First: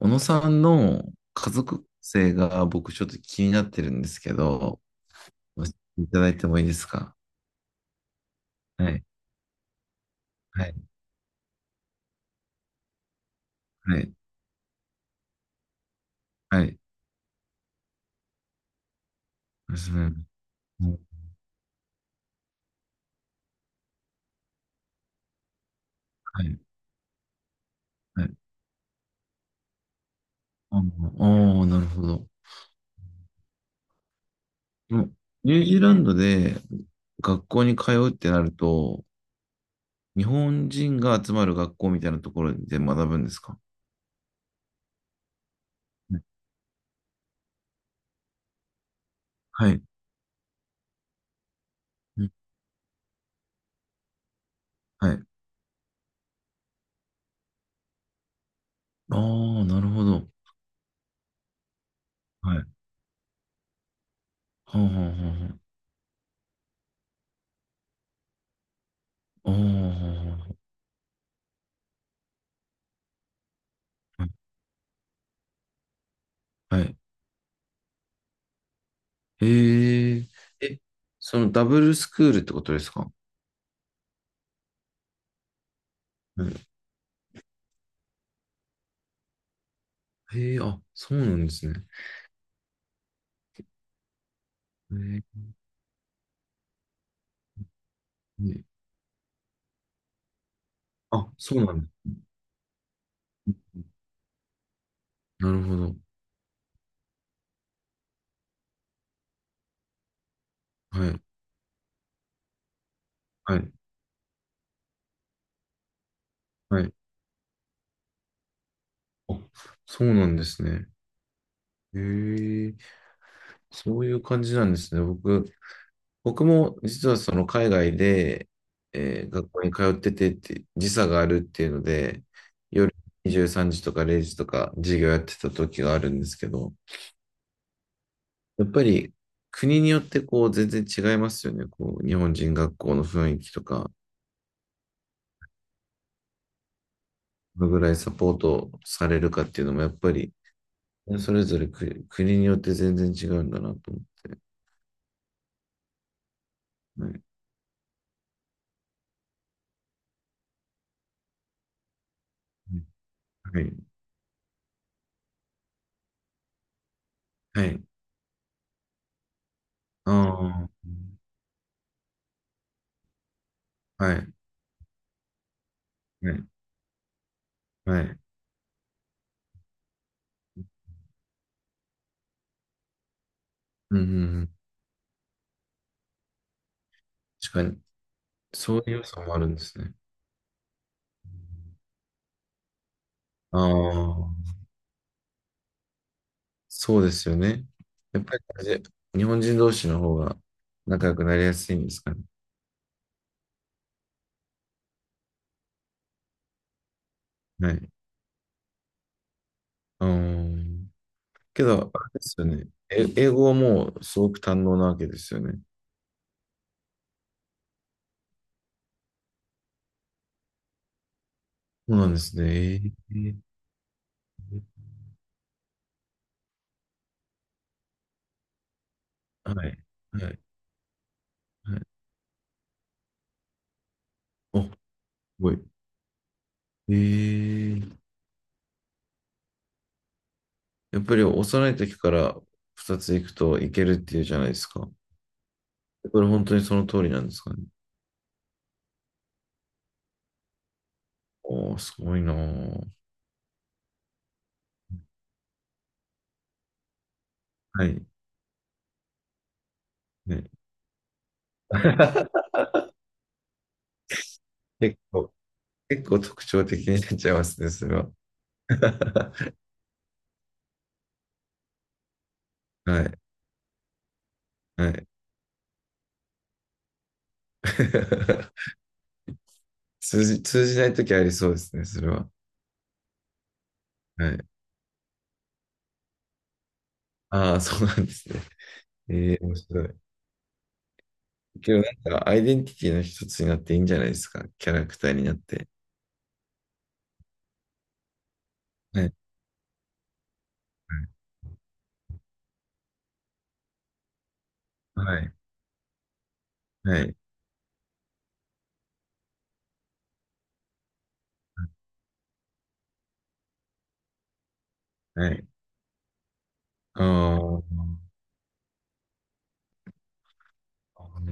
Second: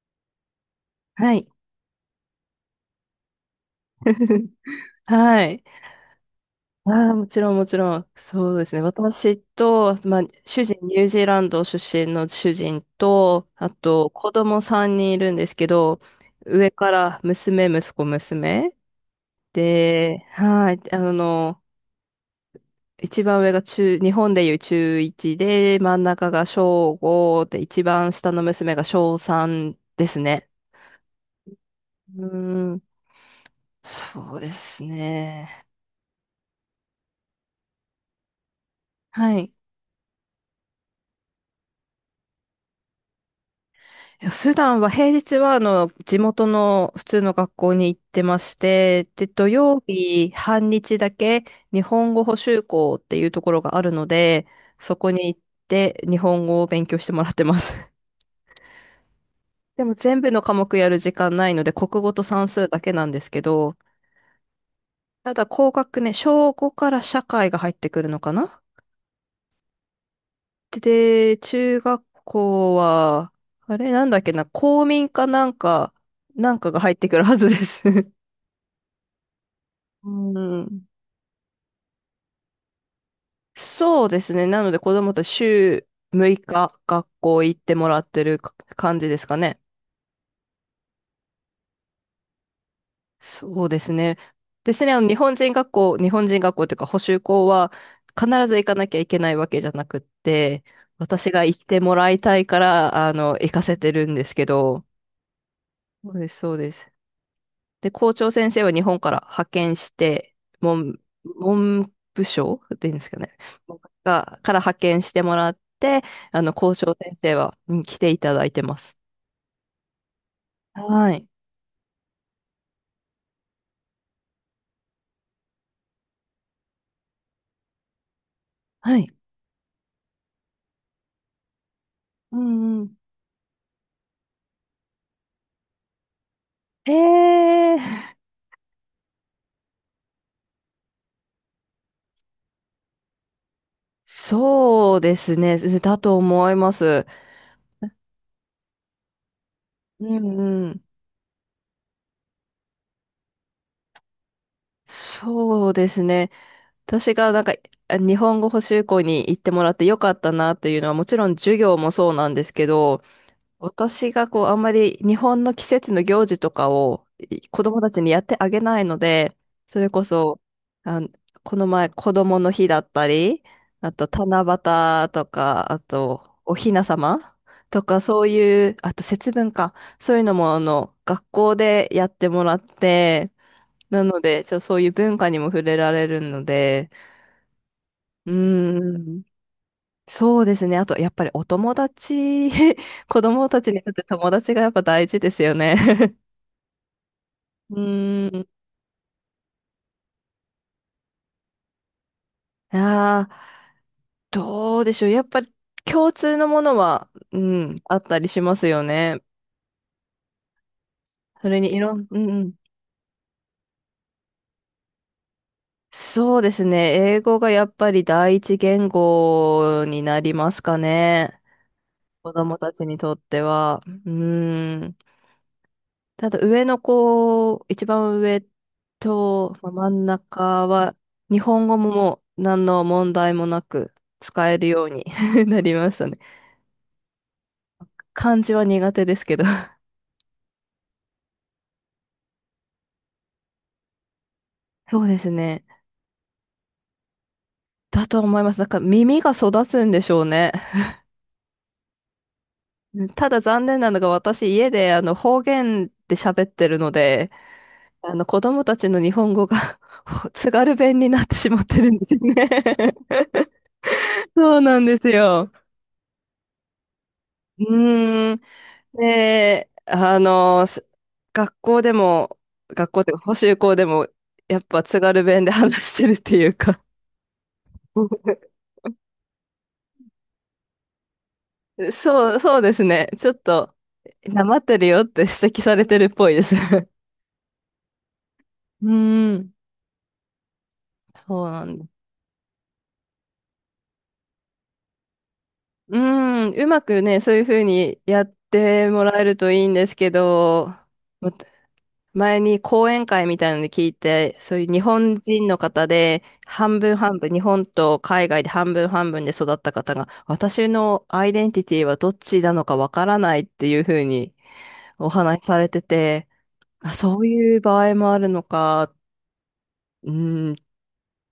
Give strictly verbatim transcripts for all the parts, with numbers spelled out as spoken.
小野さんのはい。家族性が僕ちょっと気になってるんですけ ど、はい。教えていただいてもいいですああ、か？もちろん、もちろん。そうですね。はい、私と、まあ、主はい、人、ニュージーランド出身の主人と、あはと、い、子供さんにんいるんですけど、は上い。から娘、息子、娘。娘で、はい。あもの、一番上が中、日本でいう中ちゅういちで、真ん中はが小い、しょうごで、一番は下い。の娘が小しょうさんですね。ああ、なるほど。うーもん、そうですうニューね。ジーランドで学校に通うってなると、はい。日本人が集まる学校みたいなところで学ぶんですか？いや普段は、平日は、あの、地元の普通の学校に行ってまして、で、土は曜い、日半日だけ日本語うん補習校っていうところがあるので、そこはい。に行って日本語を勉強してもらってます。ああ、なでるもほ全ど。部の科目やる時間ないので、国語と算はい。は数だけなんですけど、あ、ただは高学年、小しょうごから社会が入ってくるのかな。あ、はあ、はあ。ああ、はあはで、中学校は、あれなんだっあはけな、公民かなんか、なんかが入ってあくるはずです。うへえ、え、ん、そのダブルスクールってことですか？そうですね。なので子供と週ろくにちうん。学校行ってもらってるか感じですかね。へえ、あ、そうなんですね。そうですね。別にへあの日え、本人学校、日本人学校というか補習校は必ず行ねかなきゃいけないわけじゃなくって、私あ、が行っそうなてんもだ。らいたいから、あの、行かせてるんですけど、なるほど。そうです、そうです。で、校長先生は日本から派遣して、文、はい、文部省っていうんですかね。はい、が、から派遣してもらって、あの、校はい。長先生は、うん来ていただいてます。あ、そうなんですね。はい。へえ、そういう感じなんですね。僕、僕も実はその海外で、はい。えー学校に通っててって、時差があるっていうので、うんう夜ん。にじゅうさんじとかれいじとか授業やってた時があるんですけど、ええ、やっぱり国によってこう全然違いますよね。こう日本人学校の雰囲気とか、そうですね。だと思います。どのぐらいサポートされるかっていうのもやっうぱりんうん。それぞれ国、国によって全然違うんだなと思って。そうですね。は私い。がなんかあ日本語補習校に行ってもらってよかったなというのはもちろん授業もそうなんですけど、はい。私がこう、あんまり日本の季節の行事とかをい子は供い。たちにやってあげないので、それこあそ、あ。あの、この前、子供の日だったり、あと、はい。七夕とか、あと、はい。お雛様とはか、い。そういう、あと、節分か、そういうのも、あの、学校でやってもらって、うんうんなうので、ん。ちょ、そういう文化にも触れられるので、確かに。うそういうー要素ん、もあるんですね。そうですね。あと、やっぱりお友達、子供あたちにとって友達あ。がやっぱ大事ですよね。そうですよね。うやっーぱりん。あれで日本人同士の方が仲良くなりやすいんですかね？ああ、どうでしょう。やっぱり共通のものは、うはん、い。あったりしますよね。ああ。それけにど、いあれろん、うでんうすよん。ね。え英語はもうすごく堪能なわけですよね。そうですね。英語がやっぱり第一言語になりますかね。そうなんで子す供たちね。にとえっーては。うーん。ただ上の子、一番上はと、まあい。真んはい。中は、日本語はい。ももう何の問題もなく使えお、るすように ごない。りましたね。えー、漢字は苦手ですけど。やっぱり幼い時からふたつ行くといけるっていうじゃないですか。そうですね。これ本当にその通りなんですかね？だと思います。だから耳が育つんでしょうね。おー、すごいなー。ただ残念なのが私家であの方言で喋ってるので、はい。あの子供たちの日本語が ね。津軽弁になってしまってるんですよ ね。 そうなん結です構、よ。結構特徴的になっちゃいますうね、それは。ーん。で、あの、す学校でも、学校はっていうい。か補習校でも、やっぱは津い。軽弁で 話してるっていうか 通じ、通じない時ありそうですね、それは。そう、そうですね。ちょっと、はない。まってるよって指摘されてるっぽいです。ああ、そうなんですね。うーええん、面白い。そうなけんどです。なんか、アイデンティティの一つになっていいんじゃないですか。キャラクターになって。うーん、うまくね、そういうふうにやってもはい。らえるといいんですけど、ま前に講演会みたいなので聞いて、そういう日は本い。人の方で、半分はい。半分、日本と海外で半分半分で育った方が、私のアイデンティティはどっちなのかわからないっていうふうにおは話しい。されてて、あ、あああそういうの、場合もあるのか、うん、っ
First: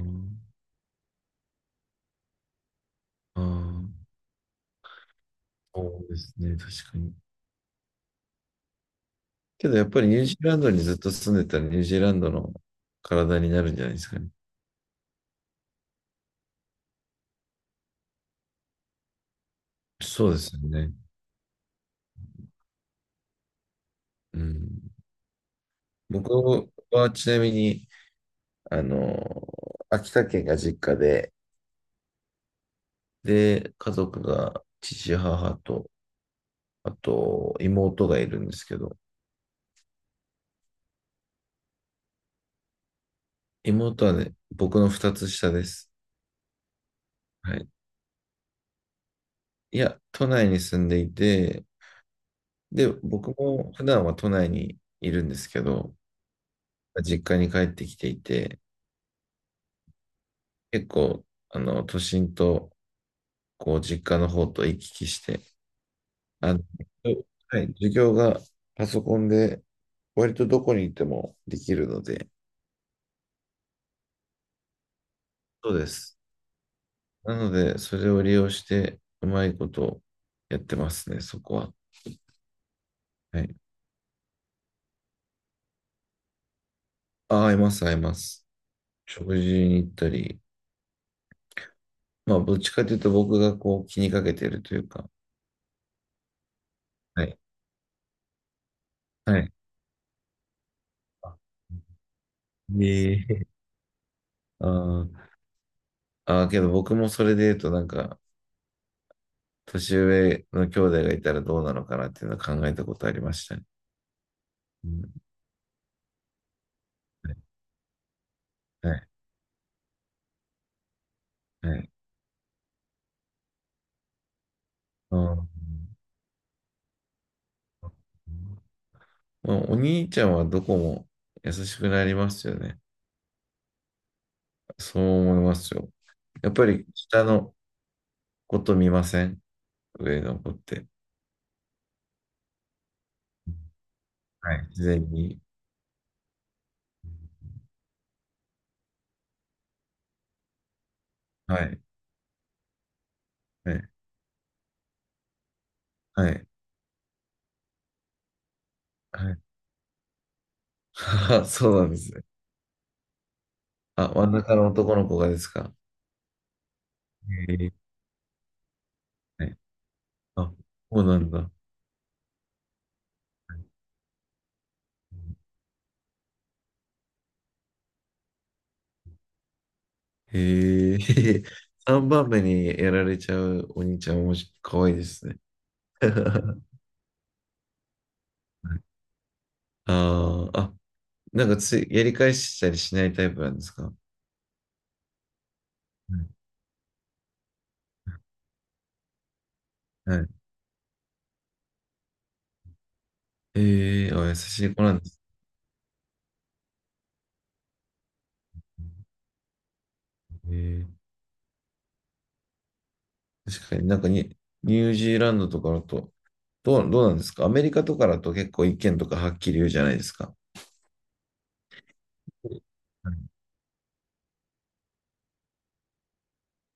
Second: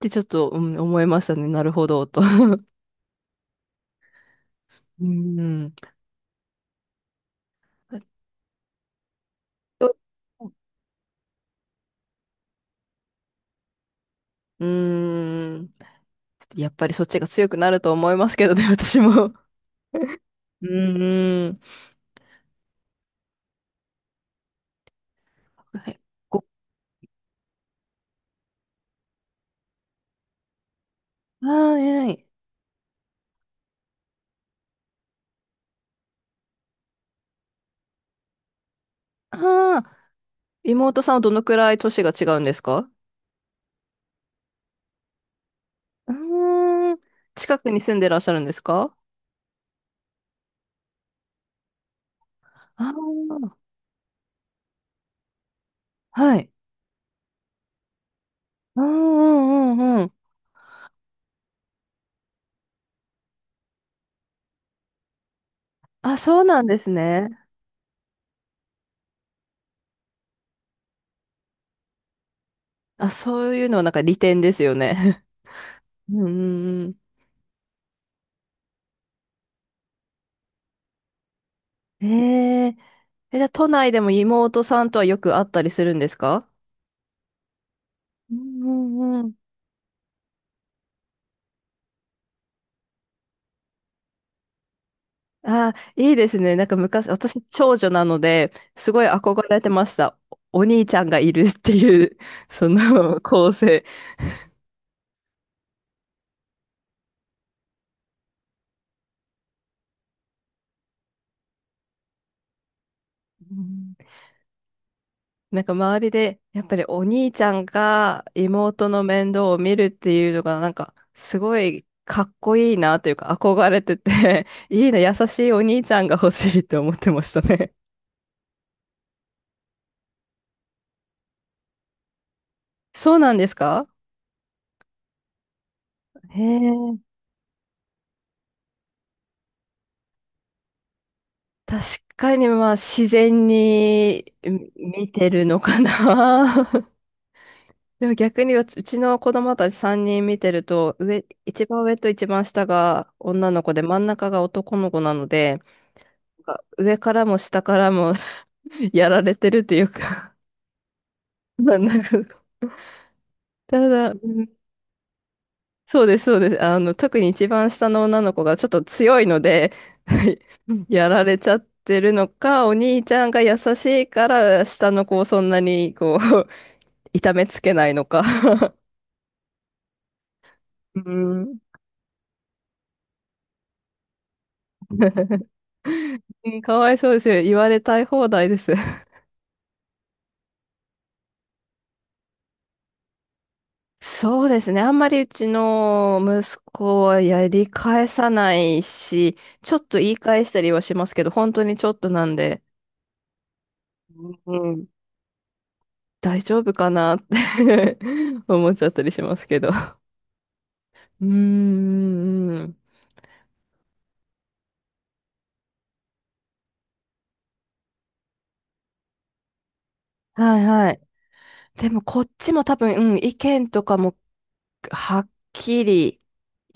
てちょっと、うん、思いましたね。なるほど、と。ああうん。そうですね。確かに。けどやっぱりニュージーランドにずっと住んでたらニュージーランドの体になるんじゃないですかね？うん。やっぱりそっちが強くなると思いますけどね、私も。そうですようね。ん。うん。はい。ご僕はちなみに、あの、秋田県が実家で、はい。で、家族が父、母と、あと妹がいるんですけど、ああ、妹さんはどのくらい年が違うんですか？妹はね、僕の二つ下です。うーん、は近い。くに住んでらっしゃるんですか？いや、都内に住んでいて、で、僕あも普段は都内にいるんですけど、あ、はい。実家に帰ってきていて、うんうんうんうん。結構、あの、都心と、こう、実家の方と行き来して、あ、そうあの、なんですね。はい、授業がパソコンで、割とどこに行ってもできるので、あ、そういうのはなんか利点ですよね。そうで す。うんうんなので、それを利用して、うまいことやってますね、そこは。うん。えー、え、じはゃあい。都内でも妹さんとはよく会ったりするんですか？あ、合います、合いまうす。んうんうん。食事に行ったり、まあ、どっちかというと僕がこう気にかけてるというか、あいいですね。なんか昔、はい。私、長女なので、すごいは憧い。れてました。おお兄ちゃんがいあるっていう、その え構え成。あーあー、けど僕もそれで言うとなんか、年上の兄弟がいたらどうなのかなっていうのは考えたことありましうたね。ん、うん。なんか周りで、やっぱりお兄はい。ちゃんが妹の面倒を見るっていうのが、なんかすごはいい。かっこいいなというか憧れてて いいな、優うしん。いお兄ちゃんが欲しいって思ってましたね。まあ、お兄ちゃんはどこも優しくなりますよね。そうなんですか？そう思いますよ。へやっぱりえ、下のこと見ません上の子って？確かにまあ自然にはい。み自然見てに。るのかな。でも逆にうちうちの子供たちさんにん見てると、上、は一い。番上と一番下が女のは子でい。真ん中が男の子なので、はい。か上からも下からも やらはれい てるというか あ そまうあなんなでんすね。かたあ、だ、う真んん、中の男の子がですか？そうです、そうです。あの、特に一番え下えの女の子がちょっと強いのはい。で あ、そうやならんれちだ。ゃってるのか、お兄ちゃんが優しいから下の子をそんなにこう 痛めつけないのか、へえ、う ん、さんばんめにやられちゃうお兄ちゃん、おもし、かわいいですね。うん かわいそうですよ。言われたい放題です。ああ。あ、なんかつい、やり返したりしないタイプなんですかはそうですね。あんまりうちのい。息子はやり返さないし、ちょっと言はいい返したりはしますけど、本当にちょっとなんで。ええあ、優しうい子ん。なんです。大丈夫かなって 思っちゃったりしますけど。うええーん。確かになんかに、ニュージーランドとかだと、どう、どうなんですかアメリカとかだと結構意見とかはっきり言うじゃないですか。はいはい。でもこっちも多分、はうん、い意見とかもはっきり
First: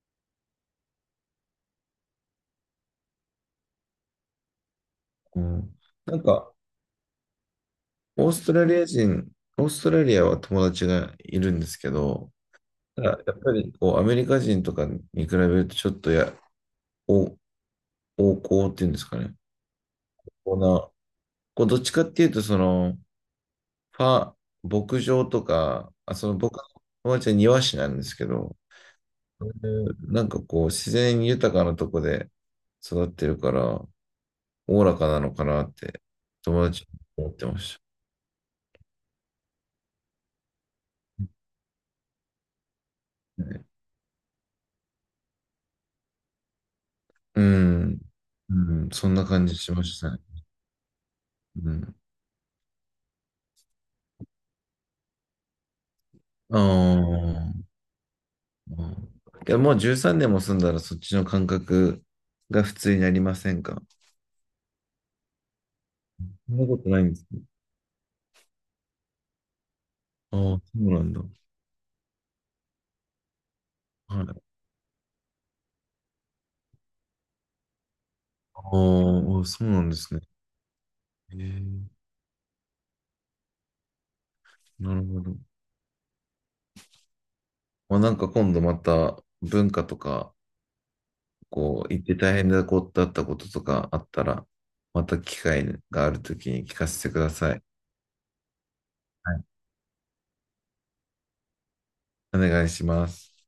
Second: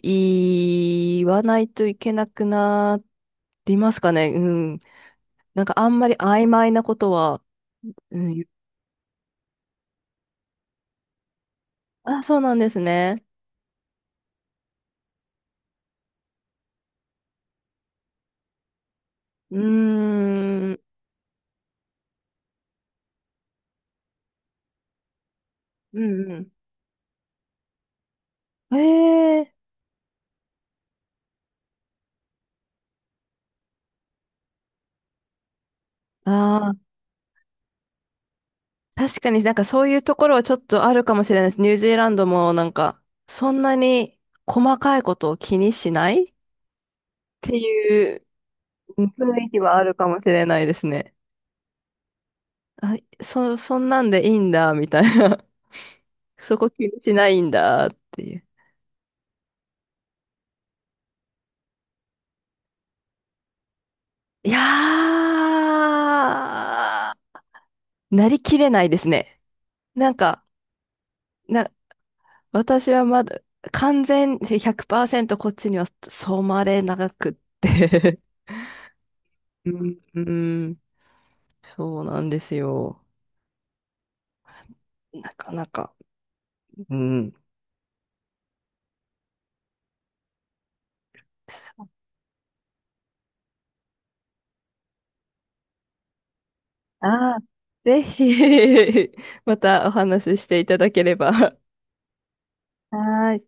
言わないといけなくなりますかね。うん。うなんかん、あんまりなん曖か、昧なことは、うオーん。ストラリア人、オーストラリアは友達がいるんですけあ、ど、そうなんですただね。やっぱりこうアメリカ人とかに比べるとちょっとや、お、横行っていうんですかね？うーこうん。な、こうどっちかっていうと、その、ファ、牧場とか、うあ、そのん僕の友達は庭師なんですけど、うん。へそういえ。うなんかこう自然豊かなとこで育ってるから、おおらかなのかなって友あ達あ、は思ってまし確かになんかそういうところはちょっとあるかもしれないです。ニュージーランドもなんか、たそんね。なに細かいことを気にしないっうてん。いううん、うんそんな雰感囲じ気しはあまるしかたもね。しれないですね。うん。あ、そ、そんなんでいいんだ、みたいな。そあこ気にしないんあ、だ、っていう。けどもうじゅうさんねんも住んだらそっちの感覚が普通になりませんか？いやそんなことないんー、ですね。なりきれないですね。なんあか、あ、そうなんだ。な、私はまだ完は全い。ひゃくパーセントこっちには染まれなくって ああ、そううなんでん、すうね。んええ、そうなんですよ。なるほなど。かなか。うん。まあ、なんか今度また文化とか、こう、行って大変なことだったこととかあったら、また機会があるときに聞かせてくだああ、さい。ぜひ は い。またお話ししていただければ。はお願いします。ーい。